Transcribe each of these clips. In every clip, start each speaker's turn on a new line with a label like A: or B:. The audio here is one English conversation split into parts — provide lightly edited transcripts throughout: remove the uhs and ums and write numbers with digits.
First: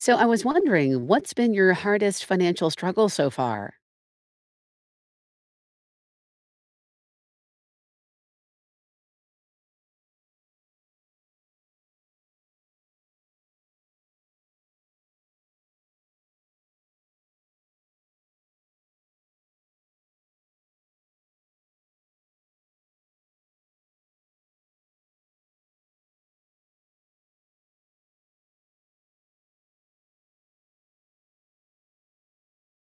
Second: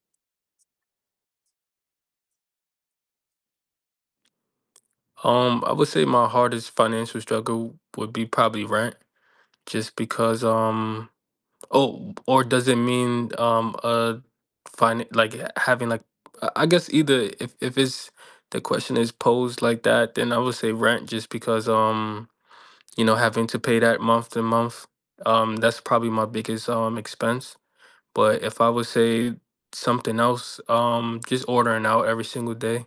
A: So I was wondering, what's been your hardest financial struggle so far?
B: I would say my hardest financial struggle would be probably rent, just because oh, or does it mean fin like having like, I guess, either if it's, the question is posed like that, then I would say rent just because, having to pay that month to month. That's probably my biggest expense. But if I would say something else, just ordering out every single day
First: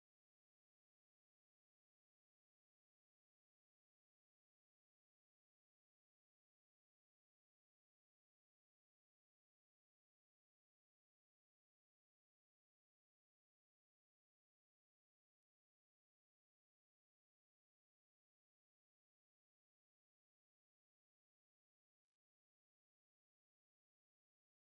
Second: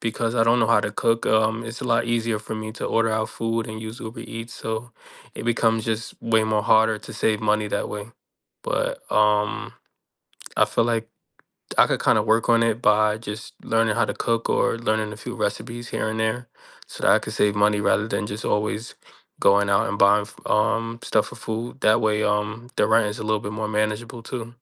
B: because I don't know how to cook. It's a lot easier for me to order out food and use Uber Eats, so it becomes just way more harder to save money that way. But I feel like I could kind of work on it by just learning how to cook or learning a few recipes here and there, so that I could save money rather than just always going out and buying stuff for food. That way, the rent is a little bit more manageable too.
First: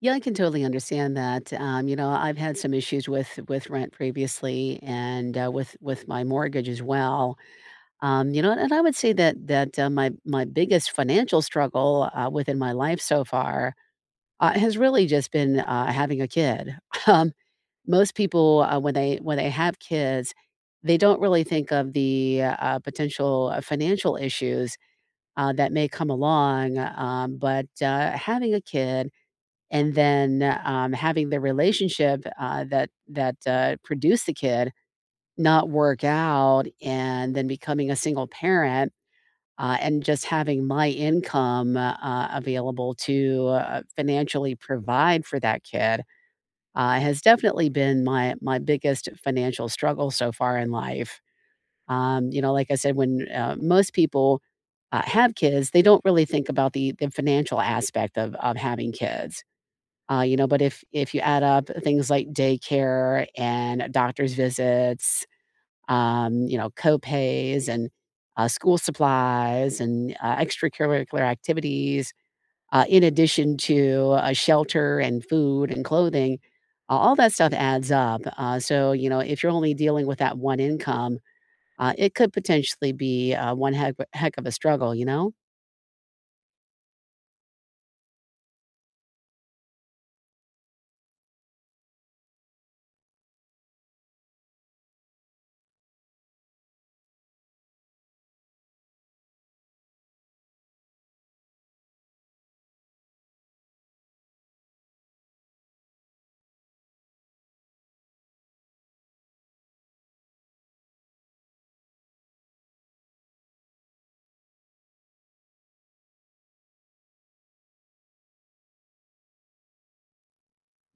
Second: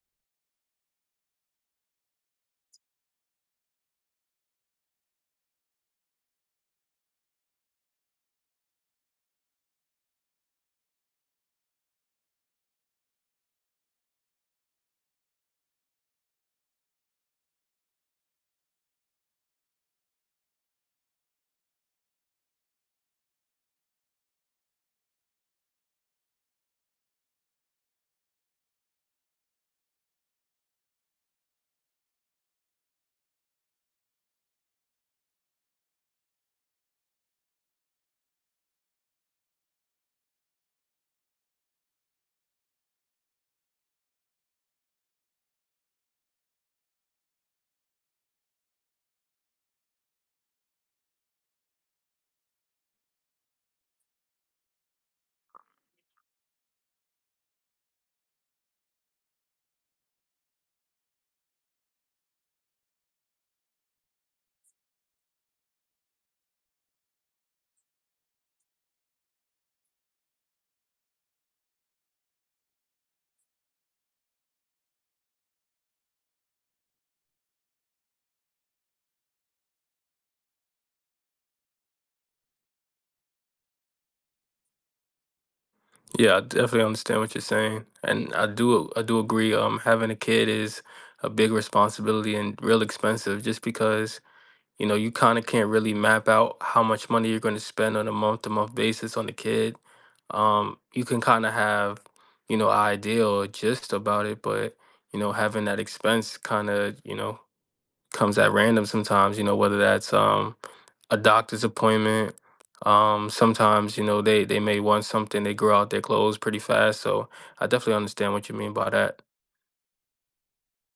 A: Yeah, I can totally understand that. I've had some issues with rent previously, and with my mortgage as well. And I would say that my biggest financial struggle within my life so far has really just been having a kid. Um, Most people when they have kids, they don't really think of the potential financial issues that may come along. But having a kid and then having the relationship that produced the kid not work out, and then becoming a single parent. And just having my income available to financially provide for that kid has definitely been my biggest financial struggle so far in life. Like I said, when most people have kids, they don't really think about the financial aspect of having kids. But if you add up things like daycare and doctor's visits, co-pays and school supplies and extracurricular activities, in addition to shelter and food and clothing, all that stuff adds up. So, if you're only dealing with that one income, it could potentially be, one heck of a struggle, you know?
B: Yeah, I definitely understand what you're saying, and I do agree. Having a kid is a big responsibility and real expensive, just because you know you kind of can't really map out how much money you're going to spend on a month to month basis on the kid. You can kind of have idea or gist about it, but having that expense kind of, comes at random sometimes. You know whether that's a doctor's appointment. Sometimes they may want something. They grow out their clothes pretty fast, so I definitely understand what you mean by that.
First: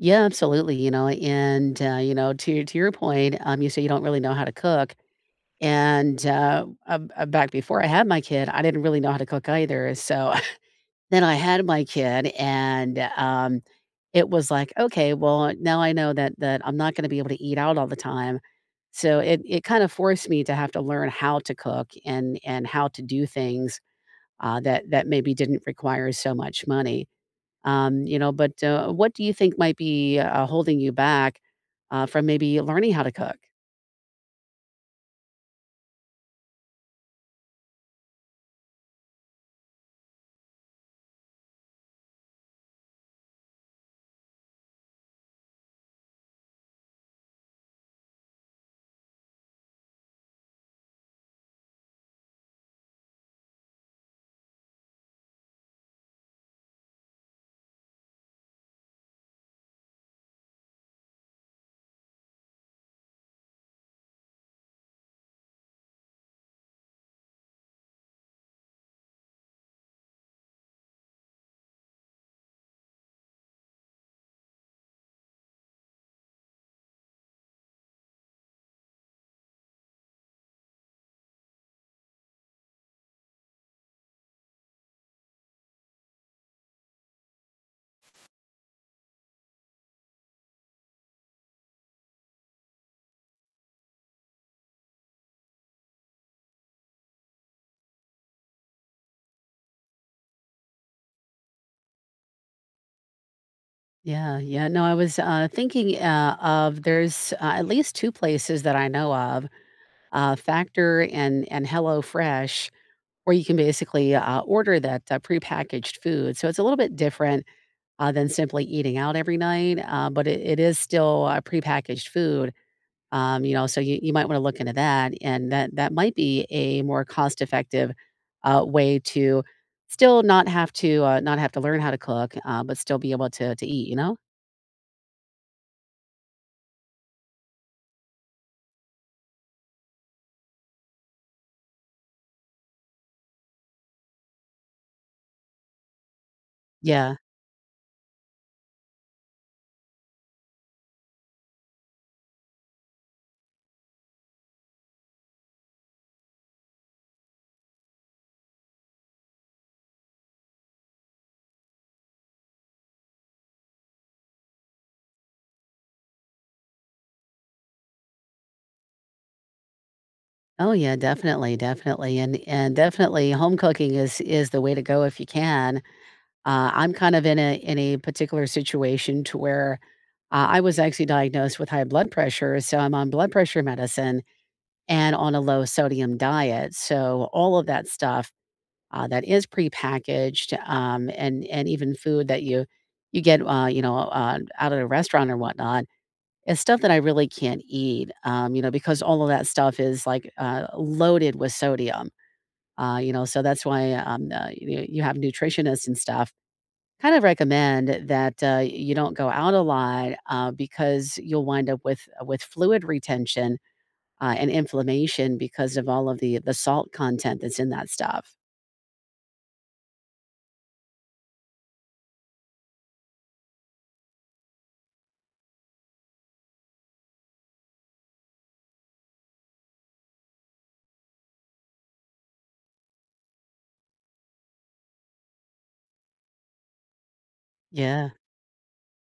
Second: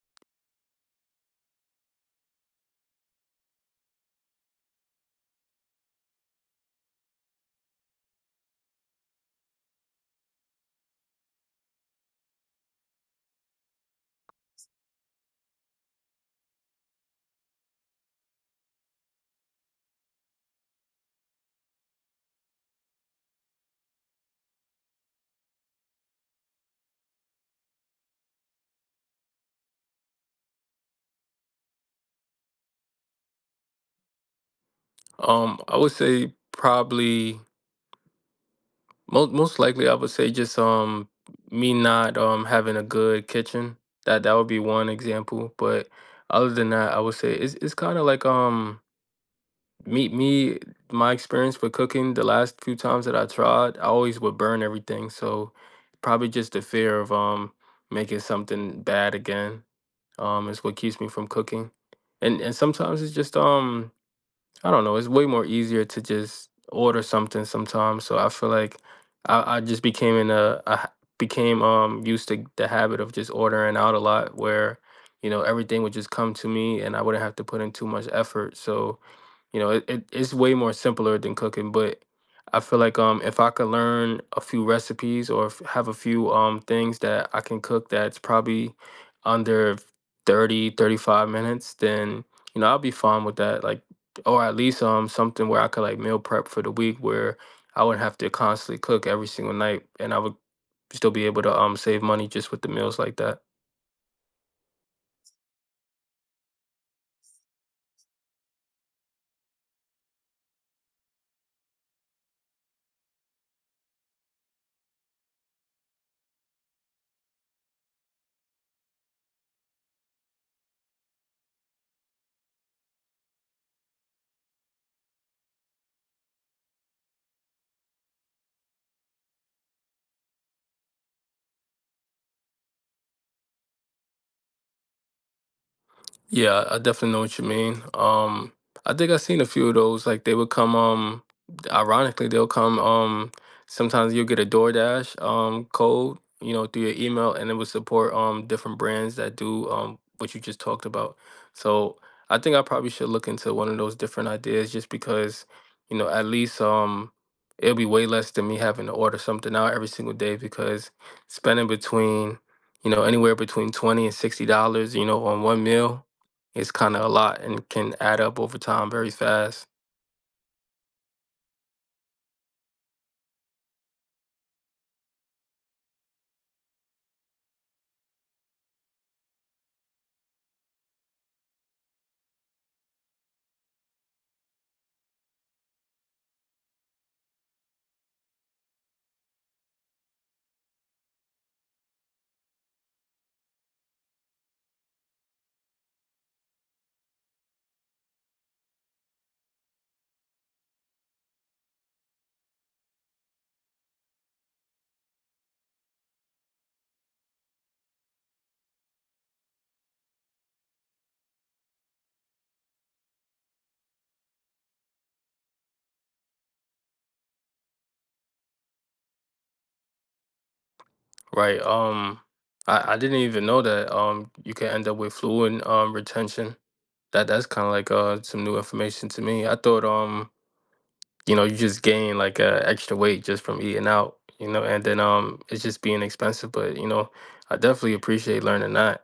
A: Yeah, absolutely, and, to your point, you say you don't really know how to cook, and, back before I had my kid, I didn't really know how to cook either, so then I had my kid, and, it was like, "Okay, well, now I know that I'm not gonna be able to eat out all the time." So it kind of forced me to have to learn how to cook and how to do things, that maybe didn't require so much money. But, what do you think might be, holding you back, from maybe learning how to cook?
B: I would say probably most likely. I would say just me not having a good kitchen. That would be one example, but other than that, I would say it's kind of like, Me, me, my experience with cooking the last few times that I tried, I always would burn everything. So probably just the fear of making something bad again is what keeps me from cooking. And sometimes it's just, I don't know, it's way more easier to just order something sometimes. So I feel like I just became in a became used to the habit of just ordering out a lot, where everything would just come to me and I wouldn't have to put in too much effort. So, it's way more simpler than cooking. But I feel like, if I could learn a few recipes, or if, have a few things that I can cook that's probably under 30, 35 minutes, then, I'll be fine with that. Like, or at least something where I could, like, meal prep for the week, where I wouldn't have to constantly cook every single night, and I would still be able to save money just with the meals like that.
A: Yeah, yeah. No, I was, thinking, of there's, at least two places that I know of, Factor and Hello Fresh, where you can basically, order that, prepackaged food. So it's a little bit different, than simply eating out every night, but it is still, prepackaged food. So you might want to look into that, and that might be a more cost effective way to still not have to learn how to cook, but still be able to eat. You know?
B: Yeah, I definitely know what you mean. I think I've seen a few of those. Like, they would come, ironically, they'll come, sometimes you'll get a DoorDash, code, through your
A: Yeah.
B: email, and it would support, different brands that do, what you just talked about. So I think I probably should look into one of those different ideas, just because, at least, it'll be way less than me having to order something out every single day, because spending between, anywhere between 20 and $60, on one meal, it's kind of a lot and can add up over time very fast,
A: Oh yeah, definitely, definitely, and definitely, home cooking is the way to go if you can. I'm kind of in a particular situation to where I was actually diagnosed with high blood pressure, so I'm on blood pressure medicine and on a low sodium diet. So all of that stuff that is prepackaged, and even food that you get, out at a restaurant or whatnot, is stuff that I really can't eat, because all of that stuff is like loaded with sodium. So that's why you have nutritionists and stuff kind of recommend that you don't go out a lot because you'll wind up with fluid retention and inflammation because of all of the salt content that's in that stuff.
B: right? I didn't even know that you can end up with fluid and retention. That's kind of like some new information to me. I thought you just gain, like, extra weight just from eating out, and then it's just being expensive. I definitely
A: Yeah.
B: appreciate learning that.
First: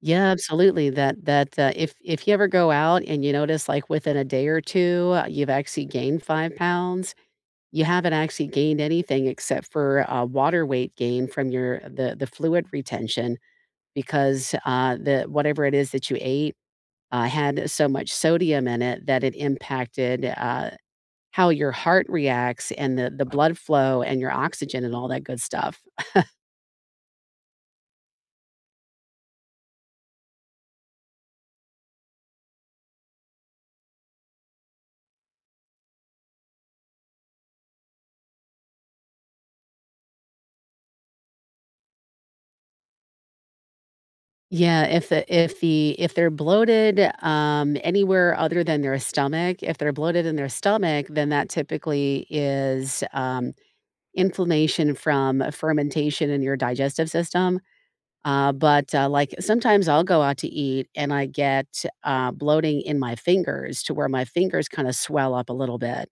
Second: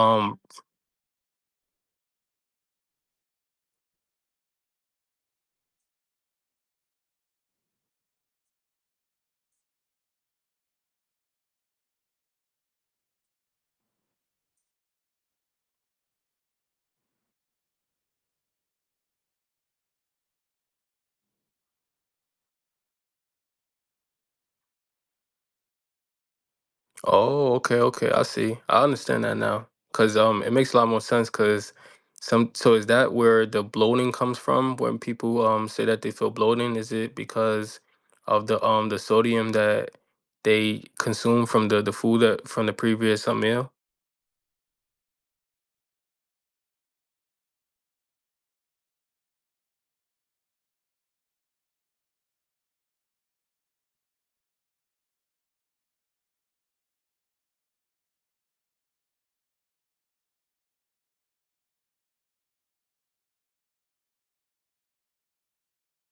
A: Yeah, absolutely. That that if you ever go out and you notice like within a day or two, you've actually gained 5 pounds, you haven't actually gained anything except for water weight gain from your the fluid retention because the whatever it is that you ate had so much sodium in it that it impacted how your heart reacts and the blood flow and your oxygen and all that good stuff.
B: Oh, okay, okay. I see. I understand that now. Cause it makes a lot more sense, cause some so is that where the bloating comes from, when people say that they feel bloating? Is it because of the sodium that they consume from the food, that from the previous meal?
A: Yeah, if they're bloated anywhere other than their stomach, if they're bloated in their stomach, then that typically is inflammation from fermentation in your digestive system. But like sometimes I'll go out to eat and I get bloating in my fingers to where my fingers kind of swell up a little bit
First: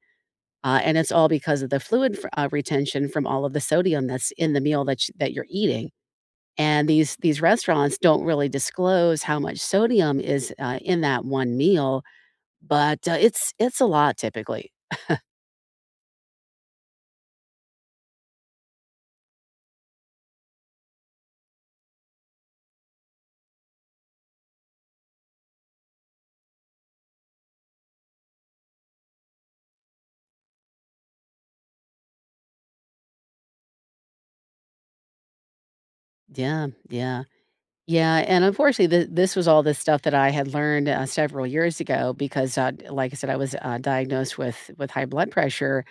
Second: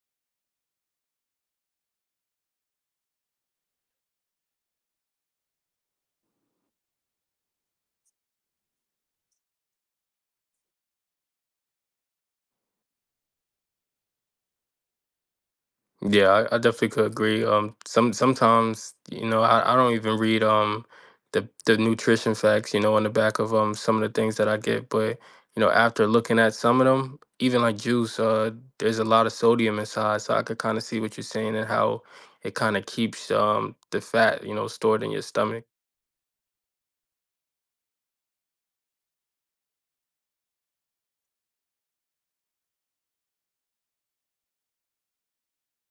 A: Uh, and it's all because of the fluid f retention from all of the sodium that's in the meal that you're eating. And these restaurants don't really disclose how much sodium is, in that one meal, but, it's a lot typically.
B: Yeah, I definitely could agree. Sometimes, I don't even read the nutrition facts, on the back of some of the things that I get. But, after looking at some of them, even like juice, there's a lot of sodium inside, so I could kind of see what you're saying, and how it kind of keeps the fat, stored in your stomach.
A: Yeah, yeah. Yeah, and unfortunately, th this was all the stuff that I had learned, several years ago because, like I said, I was, diagnosed with high blood pressure,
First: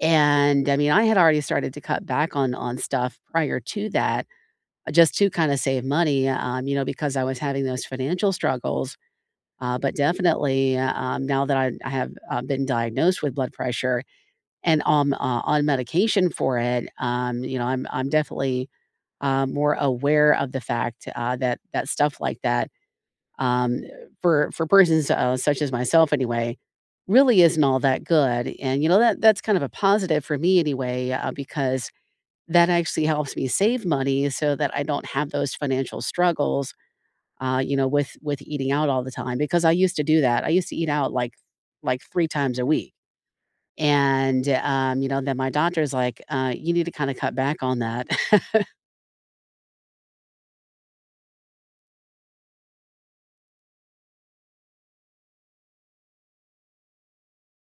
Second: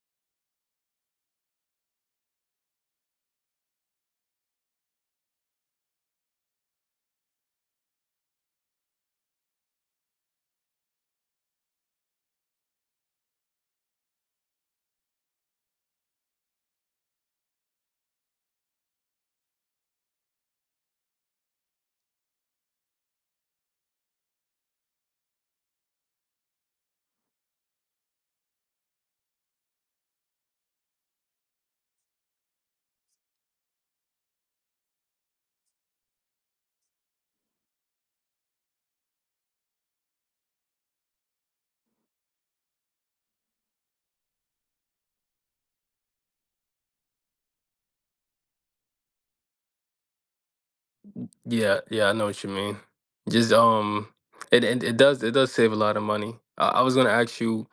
A: and, I mean, I had already started to cut back on stuff prior to that. Just to kinda save money, because I was having those financial struggles, but definitely, now that I have, been diagnosed with blood pressure and, on medication for it, I'm definitely, more aware of the fact, that that stuff like that, um, for persons, such as myself anyway, really isn't all that good, and, that that's kind of a positive for me anyway, because that actually helps me save money so that I don't have those financial struggles, with eating out all the time, because I used to do that. I used to eat out like 3 times a week, and, then my doctor's like, "You need to kinda cut back on that."
B: Yeah, yeah, I know what you mean. Just, it does save a lot of money. I was gonna ask you,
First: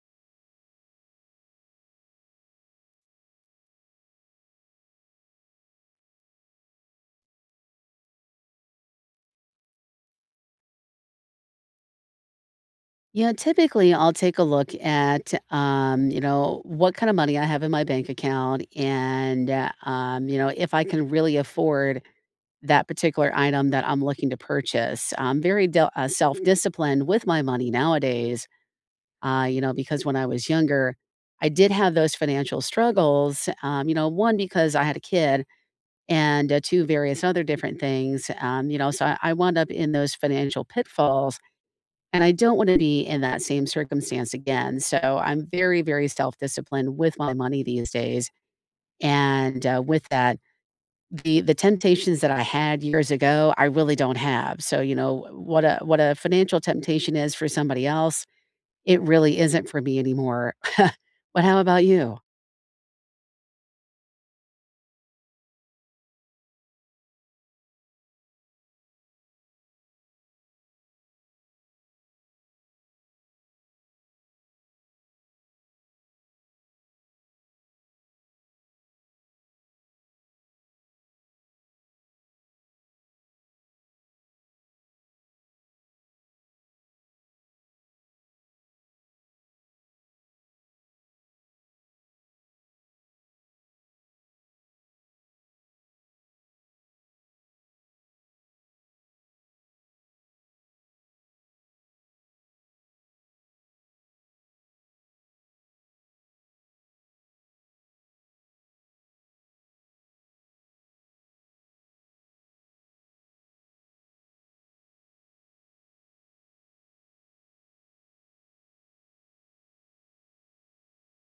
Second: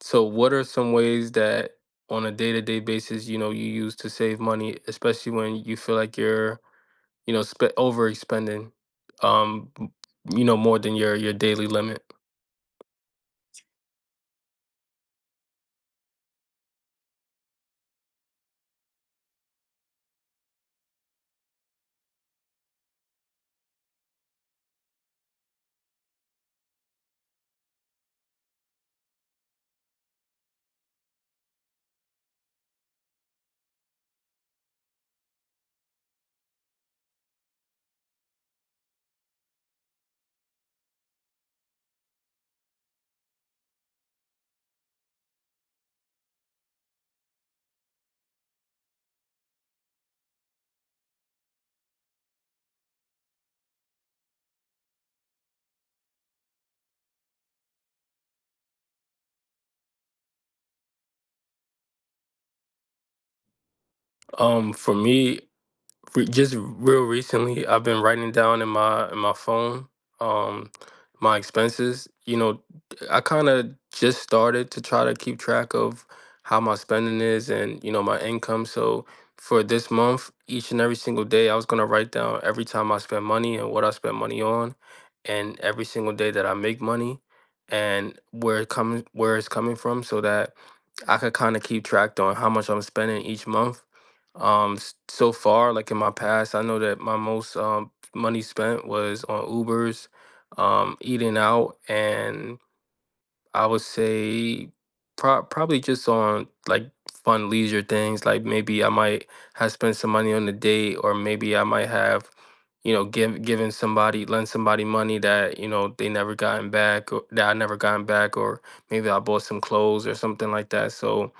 B: so what are some ways that on a day to day basis, you use to save money, especially when you feel like you're, overexpending, um, m- more than your daily limit.
A: Yeah, typically, I'll take a look at, what kind of money I have in my bank account and, if I can really afford that particular item that I'm looking to purchase. I'm very del self-disciplined with my money nowadays, because when I was younger, I did have those financial struggles, one, because I had a kid and, two, various other different things, so I wound up in those financial pitfalls, and I don't wanna be in that same circumstance again, so I'm very, very self-disciplined with my money these days, and, with that the temptations that I had years ago, I really don't have. So, what a financial temptation is for somebody else, it really isn't for me anymore. But how about you?
B: For me, just real recently, I've been writing down in my phone um my expenses. I kind of just started to try to keep track of how my spending is, and my income. So for this month, each and every single day, I was going to write down every time I spend money and what I spend money on, and every single day that I make money, and where it comes, where it's coming from, so that I could kind of keep track on how much I'm spending each month. So far, like in my past, I know that my most money spent was on Ubers, eating out, and I would say probably just on, like, fun leisure things. Like, maybe I might have spent some money on a date, or maybe I might have, given somebody, lend somebody money that they never gotten back, or that I never gotten back, or maybe I bought some clothes or something like that. So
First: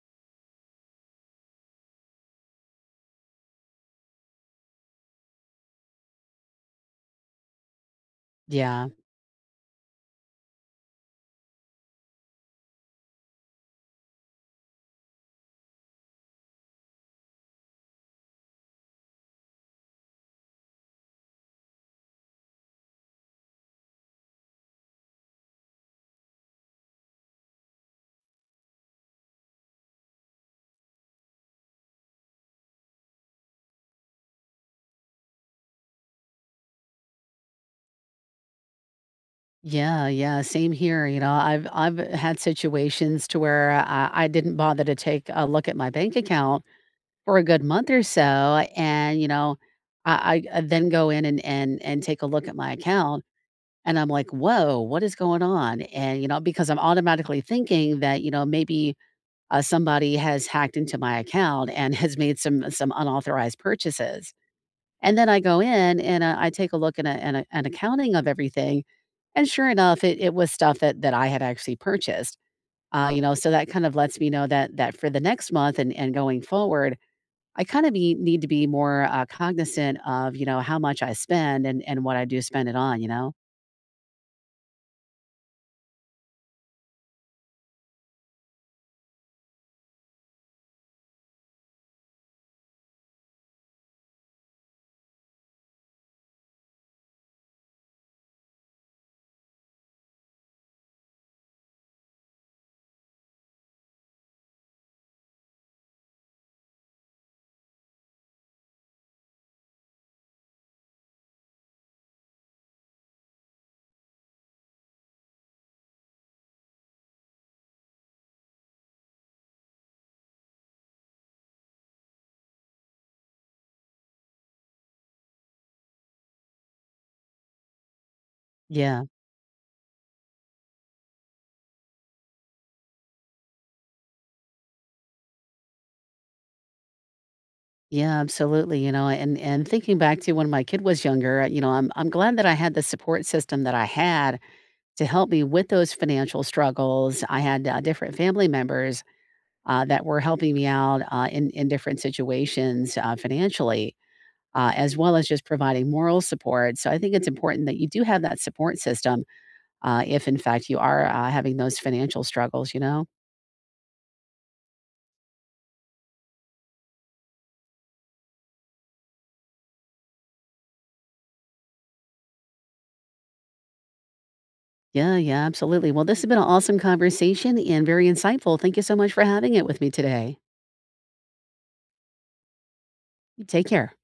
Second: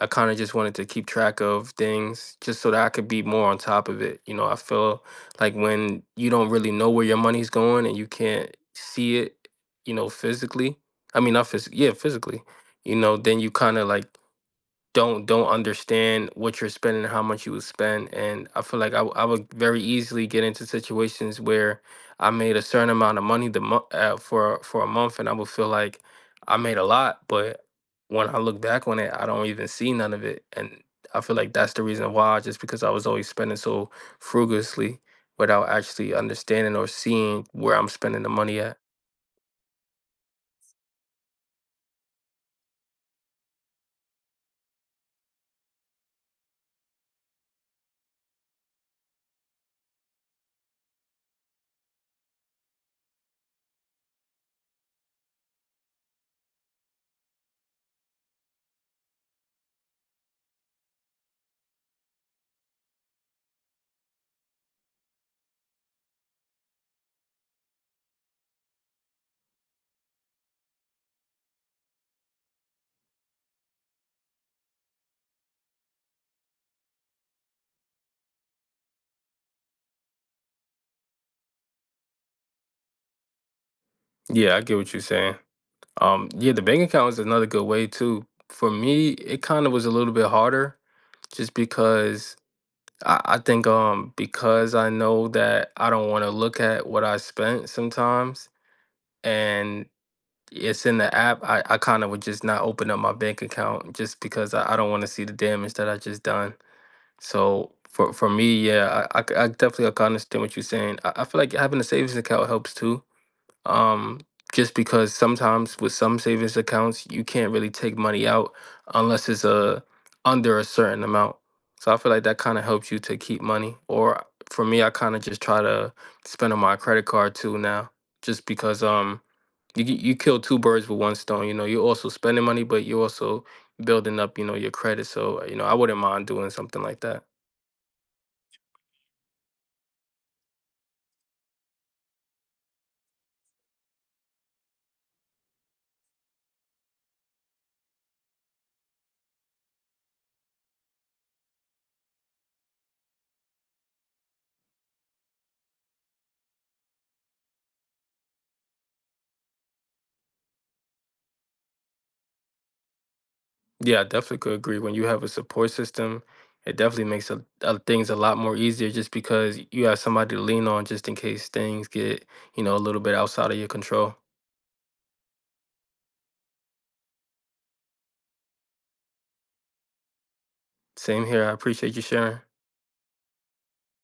B: I kind of just wanted to keep track of things, just so that I could be more on top of it. You know, I feel like when you don't really know where your money's going and you can't
A: Yeah.
B: see it, physically, I mean, not physically, yeah, physically, then you kind of, like, don't understand what you're spending and how much you would spend. And I feel like I would very easily get into situations where I made a certain amount of money for a month, and I would feel like I made a lot, but when I look back on it, I don't even see none of it. And I feel like that's the reason why, just because I was always spending so frugally without actually understanding or seeing where I'm spending the money at.
A: Yeah, yeah, same here, I've had situations to where I didn't bother to take a look at my bank account for a good month or so, and, I then go in and take a look at my account. And I'm like, "Whoa, what is going on?" Because I'm automatically thinking that, maybe, somebody has hacked into my account and has made some unauthorized purchases. And then I go in and, I take a look at a an accounting of everything, and sure enough, it was stuff that I had actually purchased. So that kind of lets me know that for the next month and going forward, I kinda be need to be more, cognizant of, how much I spend and what I do spend it on, you know?
B: Yeah, I get what you're saying. Yeah, the bank account is another good way too. For me, it kind of was a little bit harder, just because I think, because I know that I don't want to look at what I spent sometimes, and it's in the app, I kind of would just not open up my bank account, just because I don't want to see the damage that I just done. So, for me, yeah, I definitely I can understand what you're saying. I feel like having a savings account helps too, um, just because sometimes with some savings accounts, you can't really take money out unless it's a under a certain amount. So I feel like that kind of helps you to keep money. Or, for me, I kind of just try to spend on my credit card too now, just because,
A: Yeah.
B: you kill two birds with one stone. You know, you're also spending money, but you're also building up, your credit. So, I wouldn't mind doing something like that.
A: Yeah, absolutely, and thinking back to when my kid was younger, I'm glad that I had the support system that I had to help me with those financial struggles. I had different family members that were helping me out in different situations financially, as well as just providing moral support. So I think it's important that you do have that support system if, in fact, you are having those financial struggles. You know.
B: Yeah, I definitely could agree. When you have a support system, it definitely makes things a lot more easier, just because you have somebody to lean on just in case things get, a little bit outside of your control.
A: Yeah, yeah, absolutely. Well, this has been an awesome conversation and very insightful. Thank you so much for having it with me today.
B: Same here. I appreciate you sharing.
A: Take care.